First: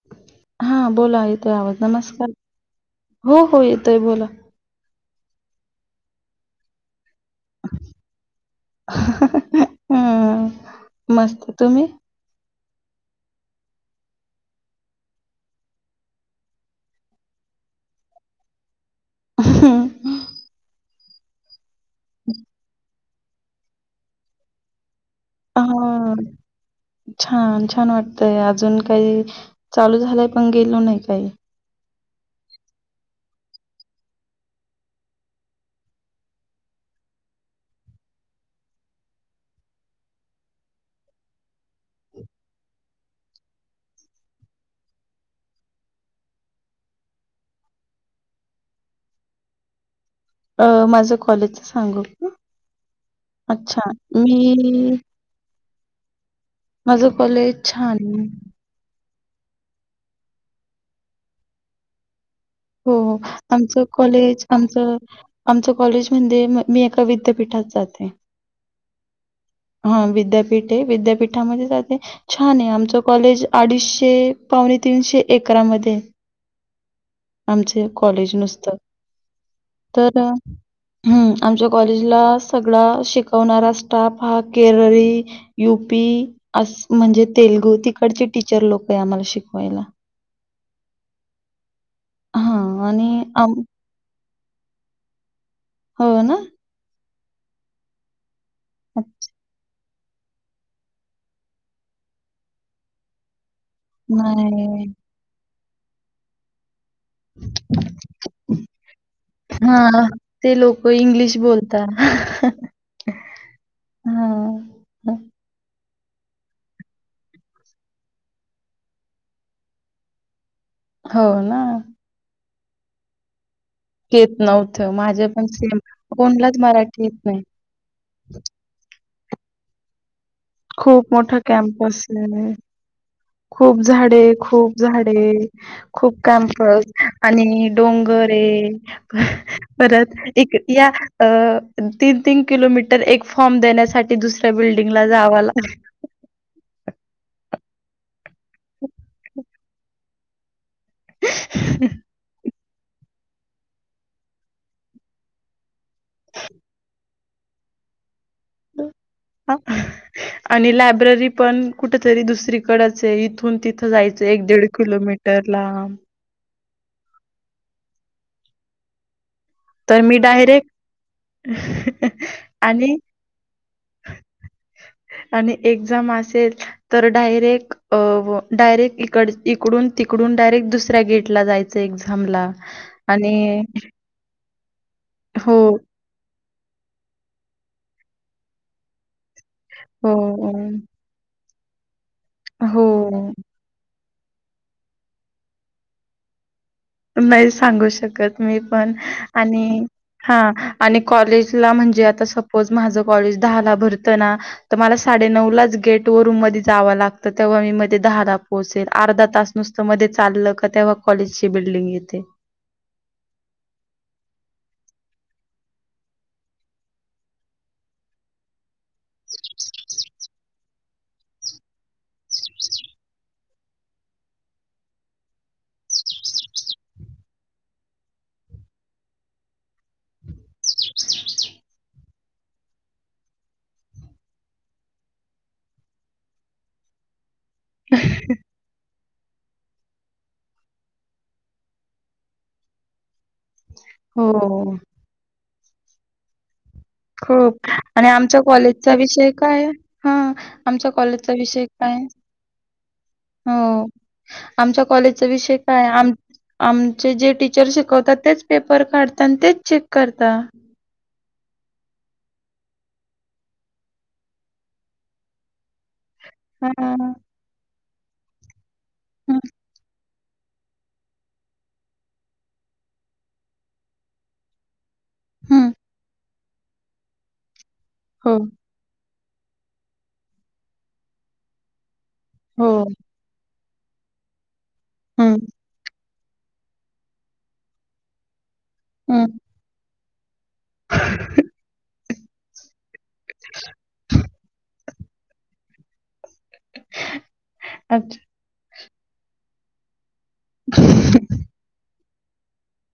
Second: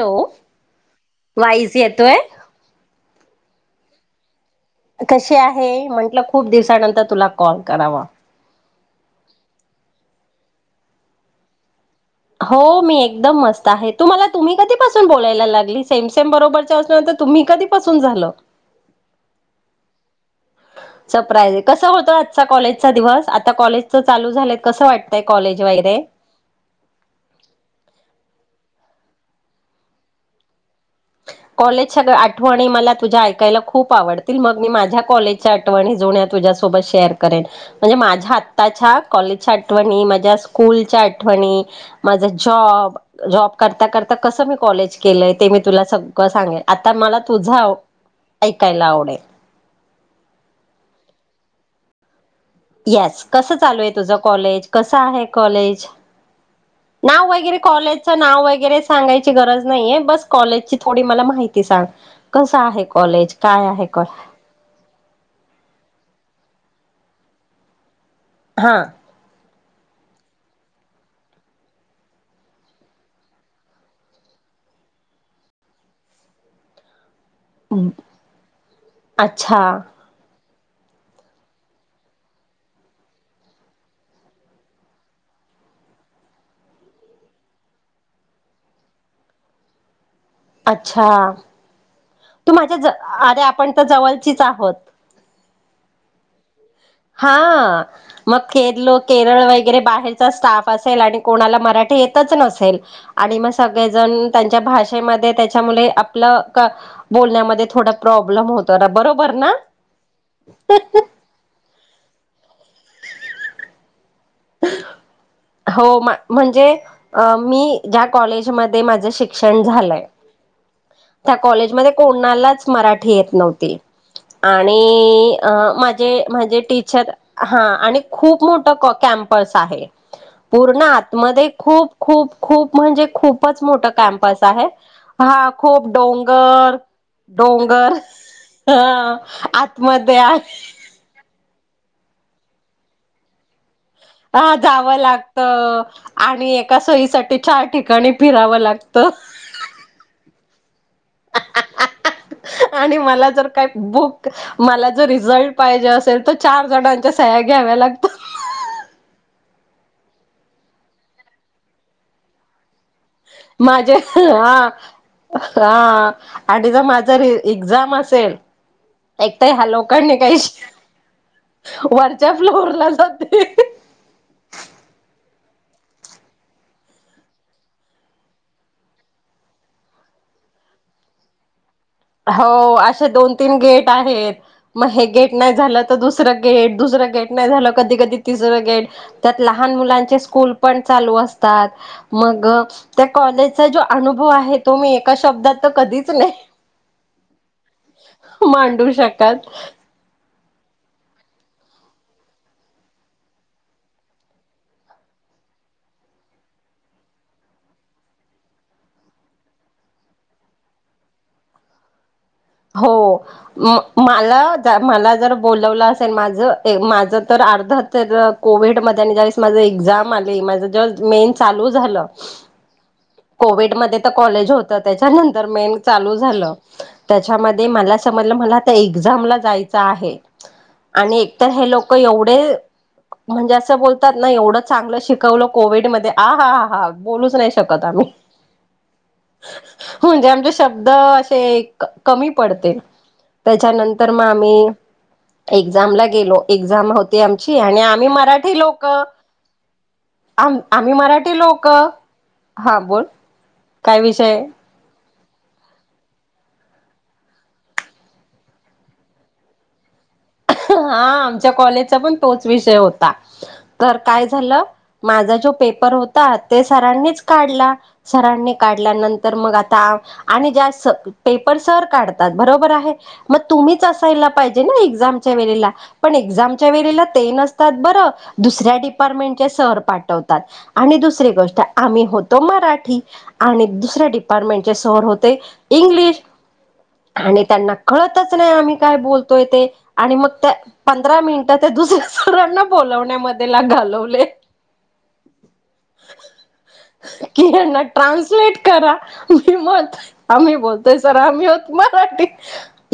Hello हा बोला येतोय वाईस आवाज येतोय नमस्कार हो हो येतोय बोला कशी आहे म्हंटलं खूप दिवसानंतर तुला - कॉल करावा हं, मस्त तुम्ही हो मी एकदम मस्त आहे तुम्हाला तुम्ही कधीपासून बोलायला लागली सेमसेम बरोबरच्या असूनंत तुम्ही कधीपसून झालं? हम सरप्राईज कसं होत आजचा कॉलेजचा दिवस आता कॉलेज च चालू झालेत कसं वाटत. हा छान छान वाटतय आ अजून काही चालू झालाय पण गेलो नाही काही कॉलेजच्या आठवणी मला तुझ्या ऐकायला खूप आवडतील मग मी माझ्या कॉलेजच्या आठवणी जुन्या तुझ्यासोबत शे शेअर करेल म्हणजे माझ्या आताच्या कॉलेजच्या आठवणी, माझ्या स्कूलच्या आठवणी माझ जॉब जॉब करता करता कस मी कॉलेज केलंय ते मी तुला सगळं सांगेल आता मला तुझ ऐकायला आवडेल अ माझं कॉलेजच सांगू येस कसं चालू अच्छा, आहे तुझं कॉलेज मी कसं आहे कॉलेज? माझं नाव कॉलेज वगैरे छान कॉलेजच नाव वगैरे सांगायच ची गरज नाहीये बस कॉलेजची थोडी मला माहिती सांग. कसं आहे हो कॉलेज काय आमचं आहे कॉ कॉलेज आमच आमचं कॉलेज म्हणजे मी एका विद्यापीठात जाते. हा. हा विद्यापीठ आहे विद्यापीठामध्ये जाते. छान आहे आमच कॉलेज अडीचशे ते पावणे तीनशे एकरामध्ये आहे. आमचे कॉलेज नुसतं अच्छा, तर हम्म आमच्या कॉलेजला सगळा शिकवणारा स्टाफ हा केरळ, यूपी युपी अस म्हणजे तेलगू तिकडचे टीचर लोक आहे आम्हाला शिकवायला. अच्छा तू हा माझ्या आणि अरे आम आपण तर जवळचीच आहोत. हो ना हा मग खेरलो, केरळ वगैरे बाहे ह्यचा असेल आणि कोणाला मराठी येतच नसेल आणि सगळेजण त्यांच्या नाही भाषेमध्ये त्याच्या मुले आपलं बोलण्यामध्ये थोडा प्रॉब्लेम होतो ना बरोबर ना तर हो. म्हणजे मी ज्या कॉलेजमध्ये माझ शिक्षण झालंय हो त्या ना कॉलेजमध्ये कोणालाच मराठी येत नव्हती. येत नव्हतं. माझं आणि पण सेम माझे कोणालाच म्हजे मराठी टीचर येत नाही. हा आणि खूप मोठ कप कॅम्प पस आहे. पूर्ण खूप मोठा आतमध्ये खूप कॅम्पस खूप आहे. खूप म्हणजे खूप खूप झाडे, खूप झाडे खूप काम करत आणि डोंगर डोंगरे ह परत आतमध्ये एक या तीन तीन किलोमीटर एक फॉर्म देण्या ह जावं लागत आणि एका सहीसाठी चार ठिकाणी फिरावं लागतं. [inaudible] आणि मला जर काही बुक मला जर रिझल्ट पाहिजे असेल तर चार जणां सह्या घ्याव्या लागता आणि लायब्ररी पण कुठ तरी दुसरी कडच आहे इथून तिथं माझे जायचं एक दीड हा किलोमीटर लांब एक माझा र एक्झाम असेल एक तर ह्या लोकांनी मी काही डायरेक्ट वरच्या आणि फ्लोरला जाते. आणि एक्झाम असेल तर डायरेक्ट डायरेक्ट इकड इकडून तिकडून डायरेक्ट दुसऱ्या गेटला जाय हो असे दोन तीन गेट आहे. मग हे गेट नाही हो, झालं तर दुसरं गेट दुसरं गेट नाही झालं कधी कधी तिसरं गेट त्यात लहान हो, मुलांचे स्कूल पण चालू असतात मग त्या हो. कॉलेजचा ज अनुभव आहे तो मी एका शब्दात तर कधीच नाही नाही सांगू शकत मी मांडू पण शकत आणि हा आणि कॉलेजला म्हणजे आता सपोज माझं कॉलेज दहाला भरतं ना तर मला साडे नऊ लाच गेट वरून मध्ये जाव लागत तेव्हा मी मध्ये दहा द पोहल अर्धा तास नुसत मध्ये चाललं ते्हा कॉलेज ची बिल्डिंग येते हो मला मला जर बलावलं असेल माझ माझ अर्ध तर कोविड मध्ये आणि ज्यावेळेस माझ एक्झाम आली माझ ज मेन चालू झालं ह कोविड म कॉलेज होत त्याच्यानंतर मे चालू झा त्याच्यामध्ये म मला आता एझामला जायच आहे आणि एकतर हे लोक एवढे म्हणजे असं बोलतात ना एवढं चांगलं शिकवल कोविड म आ हा ह हा बोलूच नाही शकत आम्ही रणढछदयसण म्हणजे आमचे शब्द असे कमी पडते त्याच्यानंतर मग आम्ही हो. एक्झामला गेलो एक्झाम होती आमची खप आम्ही आणि आमच्या मराठी लोक कॉलेजचा विषय काय हा आम आमच्या आम्ही कॉलेजचा मराठी विषय लोक श काय हा बोल हो, काय विषय आमच्या कॉलेजचा विषय काय आम आमचे जे टीचर शिकवतात तेच पेपर काढतात आणि तेच चेक करतात हा कण तोच विषय होता काय झा मा ज प ते हां, सरांनीच काढला सरांनी काढल्यानंतर हं, मग आता आणि ज पेपर सर काढतात बरोबर आहे मग तुम्हीच असायला पाहिजे ना एझाम भतथदयहहहहममय हं. हो, म स पाठवतात आणि दु गोष्ट आम्ही होतो हो. मराठी दुसऱ्या डिपार्टमेंटचे सर हं, होते इंग्लिश आणि त्यांना कळतच नाही आम्ही काय हं. बोलतोय ते आणि मग त्या पंधरा मिनिटं ते दुसऱ्या सरांना बोलवण्यामध्येला घालवले क ना अच्छा. ट्रांसलेट करा मी मत आम्ही बोलतोय सर आम्ही होत मराठी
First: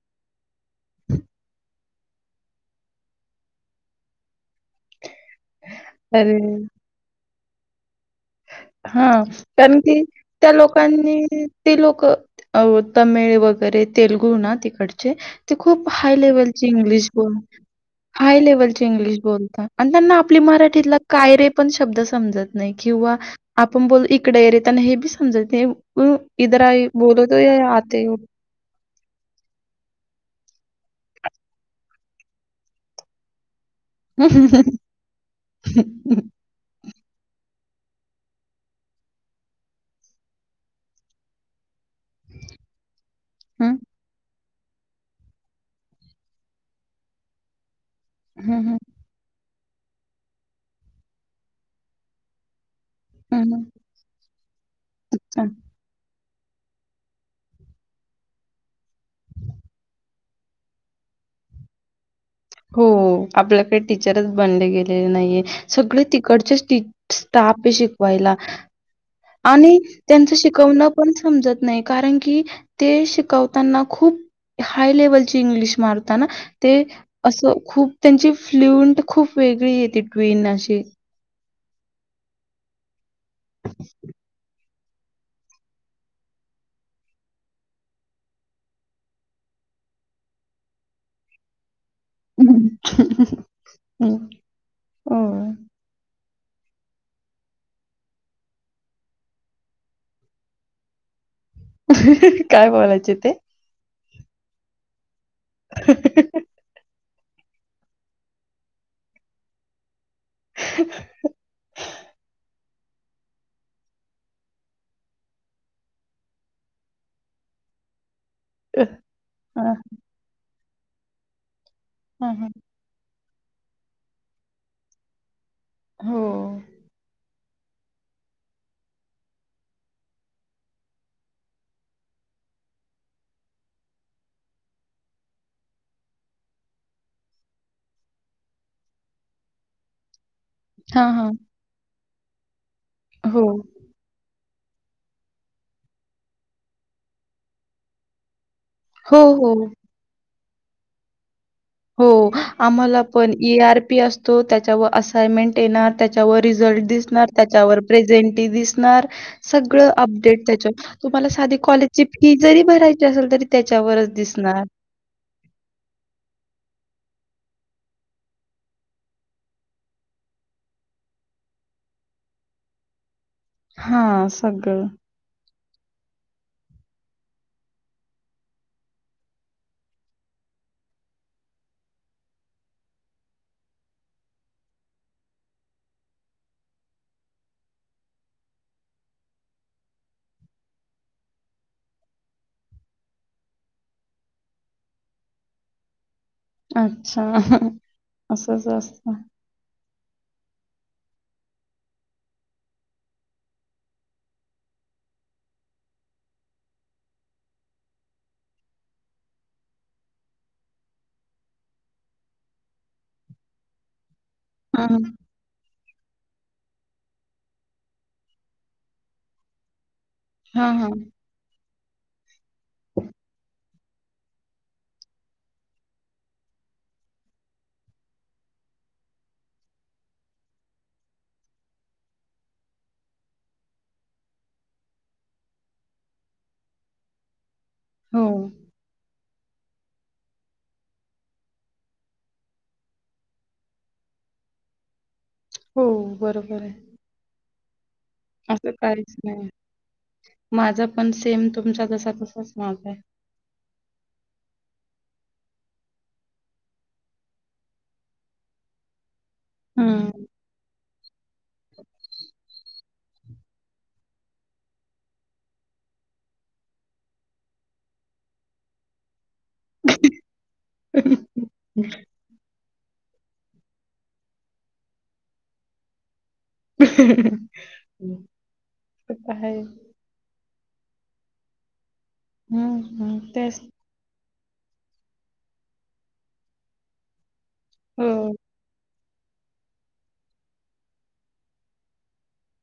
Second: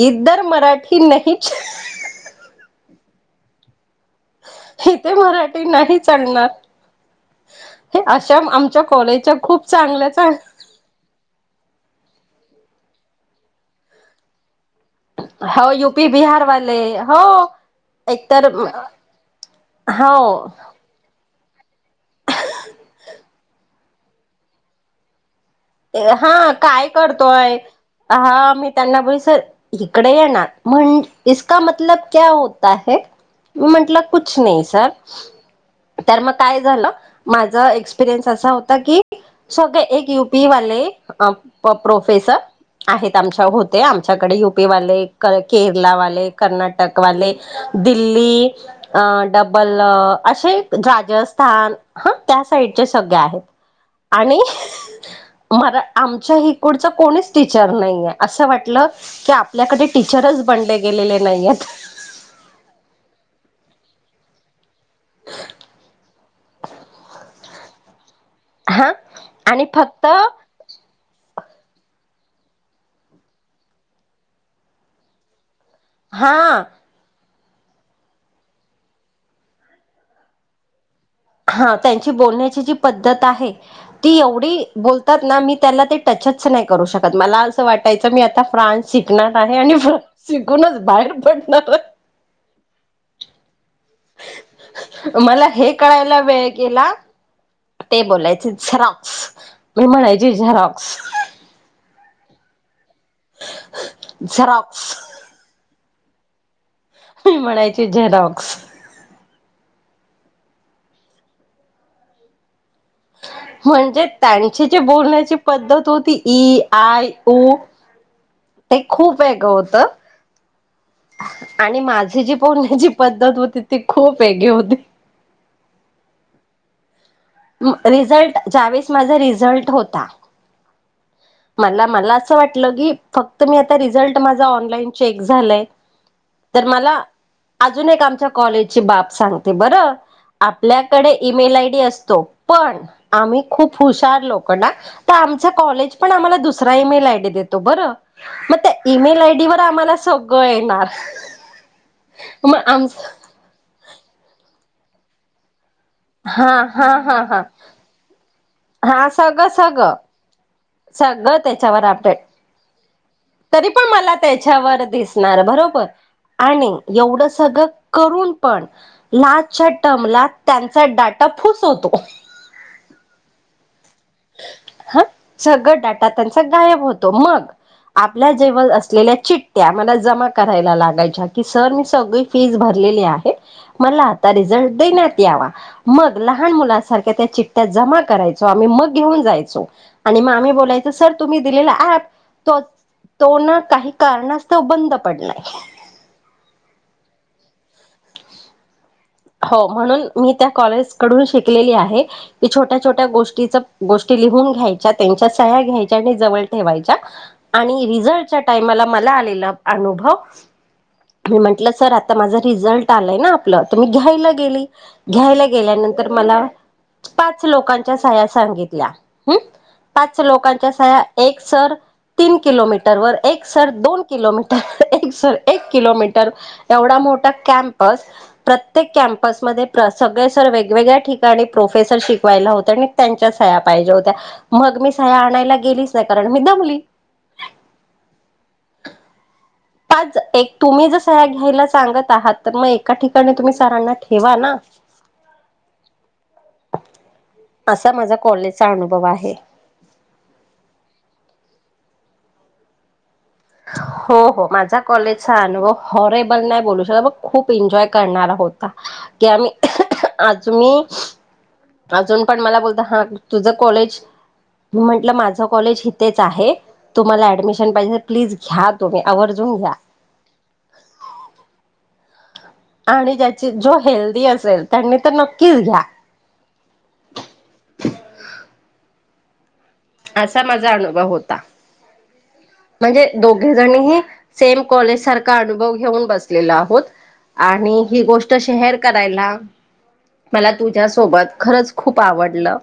इधर मराठी नाहीच इथे मराठी नाही अरे! चालणार हे अशा आमच्या हा कॉलेजच्या खूप कारण की चांगल्या चांग त्या लोकांनी ते लोक अ तमिळ वगैरे तेलगू ना तिक ड हो खूप युपी हाय लेवल बिहारवाले इंगलिश हो ब हाय एकतर लेवल ची इंग्लिश बोलत आणि त्यांना आपली हो मराठीतला कायरे पण शब्द समजत नाही किंवा आपण बोल इकडेरताना हे बी समजत नाही. "उ हा इधर आइए" काय बोलो तो करतोय ये आते हो. हा मी त्यांना बैस इकडे येणार म्हण इका मतलब क्या होता है मी म्हंटलं कुच नाही सर तर मग काय झालं माझा एक्सपिरियन्स असा होता की सगळे एक युपी वाले प्रोफेसर आहेत आमच्या हं, होते आमच्याकडे य केरलाले कर्नाटकले दिल्ली हं, हं, ल अस राजस्थान ह त्या सा ते सगळ आहे हं, हं. आणि हां. मरा आम [unintelligible] पुडच कोणीच टीचर नाहीये अस वाटलं की आपल्याकडे टीचरच बनले गेलेले नाहीयेत हो. आपल्याकडे टीचरच बनले गेलेले नाहीये सगळे तिकडचेच टी [unintelligible] शिकवायला हा आणि त्यांच शिकवणं समजत नाही कारण की ते शिकवताना खूप हाय लेवलची इंग्लिश मरताना ना हा ते असं खूप त्यांची फ्ल्युंट खूप वेगळी येते, ट्वीन अशी हा त्यांची बोलण्याची जी पद्धत आहे ती एवढी बोलतात ना मी त्याला ते टचच नाही करू शकत, मला असं वाटायचं मी आता फ्रान्स शिकणार आहे आणि शिकूनच बाहेर पडणार [unintelligible] मला हो. हे कळायला वेळ केला ते बोलायचे झेरॉक्स मी म्हणायची झरॉक्स. काय बोलायचे ते? झरॉक्स. [unintelligible] मी म्हणायची झेरॉक्स. [unintelligible] [inaudible] म्हणजे त्यांची जी बोलण्याची पद्धत होती इ आय उ ते खूप वेगंळ हां, होत आणि माझी हां, जी हां. बोलण्याची पद दत ति खूप वेगळी होती हो. म रिझल्ट ज्यावेळेस माझा रिझल्ट होता मला मला असं वाटलं की, फक्त मी आता रिझल्ट माझा ऑनलाईन चेक झालय तर मला अजून एक आमच्या कॉलेजची बाप सांगते बरं. हां, आपल्याकडे हां. ईमेल आयडी असतो, पण आम्ही हो. खूप हुशार लोक [unintelligible] त आमचा कॉलेज पण आम्हाला दुसरा ईमेल आयडी देतो बरं. हो, ईमेल आयडी वर हो. आम्हाला सगळं येणार. हो मग आम आम्हाला पण ईआरपी असतो त्याच्याव असाइमेंट येणार त्याच्यावर हा रिझल्ट हा हा दिसणार, हा त्याच्यावर प्रेझेंट दिसणार हा सगळं सगळ सगळं अपडेट त्याच्या सगळं त्याच्यावर आपडेट भरायची असेल, तरी पण त्याच्यावरच मला दिसणार. त्याच्यावर दिसणार भरो [unintelligible] आणि एवढं सगळं करून पण लाजच्या टर्मला त्यांचा डाटा फुस होतो हां, सगळं. हा सगळं डाटा त्यांचा गायब होतो. मग आपल्या जेवळ असलेल्या चिट्टया मला जमा करायला लागायच्या की सर मी सगळी फीज भर लेले आहे मला आता रिझल्ट देण्यात यावा, मग लहान मुलासारख्या त्या चिट्टया जा जमा करायचो आम्ही मग घेऊन जायचो आणि म आम्ही बोलायचो, सर तुम्ही दिलेला ऍप तो तो ना काही कारणास्तव बंद पडलाय अच्छा असंच अस हो म्हणून मी त्या कॉलेज कडून शिकलेली आहे की छोट्या छोट्या गोष्टीच गोष्टी लिहून घ्यायच्या त्यां च्या सह्या घ्यायच्या आणि जवळ ठेवायच्या आणि रिझल्ट च्या टाईमाला मला आलेला अनुभव म्हंटलं सर आता माझा रिझल्ट आलाय ना आपलं मी घ्यायला गेली हं. घ्यायला गेल्यानंतर मला पाच लोकांच्या सह्या सांगितल्या हम्म पाच लोकांच्या हां, हां. स्या एक सर तीन किलोमीटर वर एक सर दोन किलोमीटर एक एक किलोमीटर एवढा मोठा कॅम्पस प्रत्येक कॅमपसमध्ये सगळे सर वेगवेगळ्या ठिकाणी प्रोफेसर शिकवायला होत आणि त्यांच्या पाहिज होत्या मग मी सहाया्या आणायला गेलीच नाही कारण मी दमली हो, पाच एक, तुम्ही जर सह्या घ्यायला सांगत आहात तर मग एका ठिकाणी तुम्ही सरांना ठेवा नाऽ [unintelligible] हो, बरोबर आहे अस असं काहीच नाही, माझा पण सेमऽ तुमचा तसा तसाच माजाय. हो हो, हो, माझा कॉलेजचा अनुभव हॉऽरेबल नाय बोलू शकत अग जग खूप एन्जॉय करणारा होता. क आमी,, हं. आज मी अजून पण मला बोलत हां,, तुझं कॉलेज, म्हटलं माझं कॉलेज इथेच आहे,, तुम्हाला ऍडमिशन पाहिऽऽ प्लीज घ्या तुम्ही, आवर्जून घ्या. आणि ज्याची, जो हेल्दी असेल त्यांनी तर नक्कीच घ्या. हमम, यहां हायच जाणोभा होता. हं, म्हणजे हं. दोघे तेच. जणी ही, सेम कॉलेज सारखा अनुभव घेऊन बसलेलो आहोत. आणिऽऽ ही गोष्ट हो. शेहेर करऽऽ ला, मला तुझ्यासोबत खरच खूप आवडलं,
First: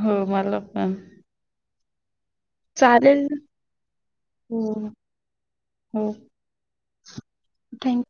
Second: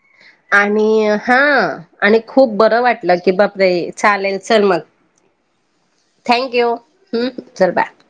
हो मला पण आणि हाऽऽ आणि खूप बरं वाटलं चालेल की बाऽऽ ये, चालेल,, हो चल मग,, हो थँक यू,, ह च,, ल बाय. थँक्यू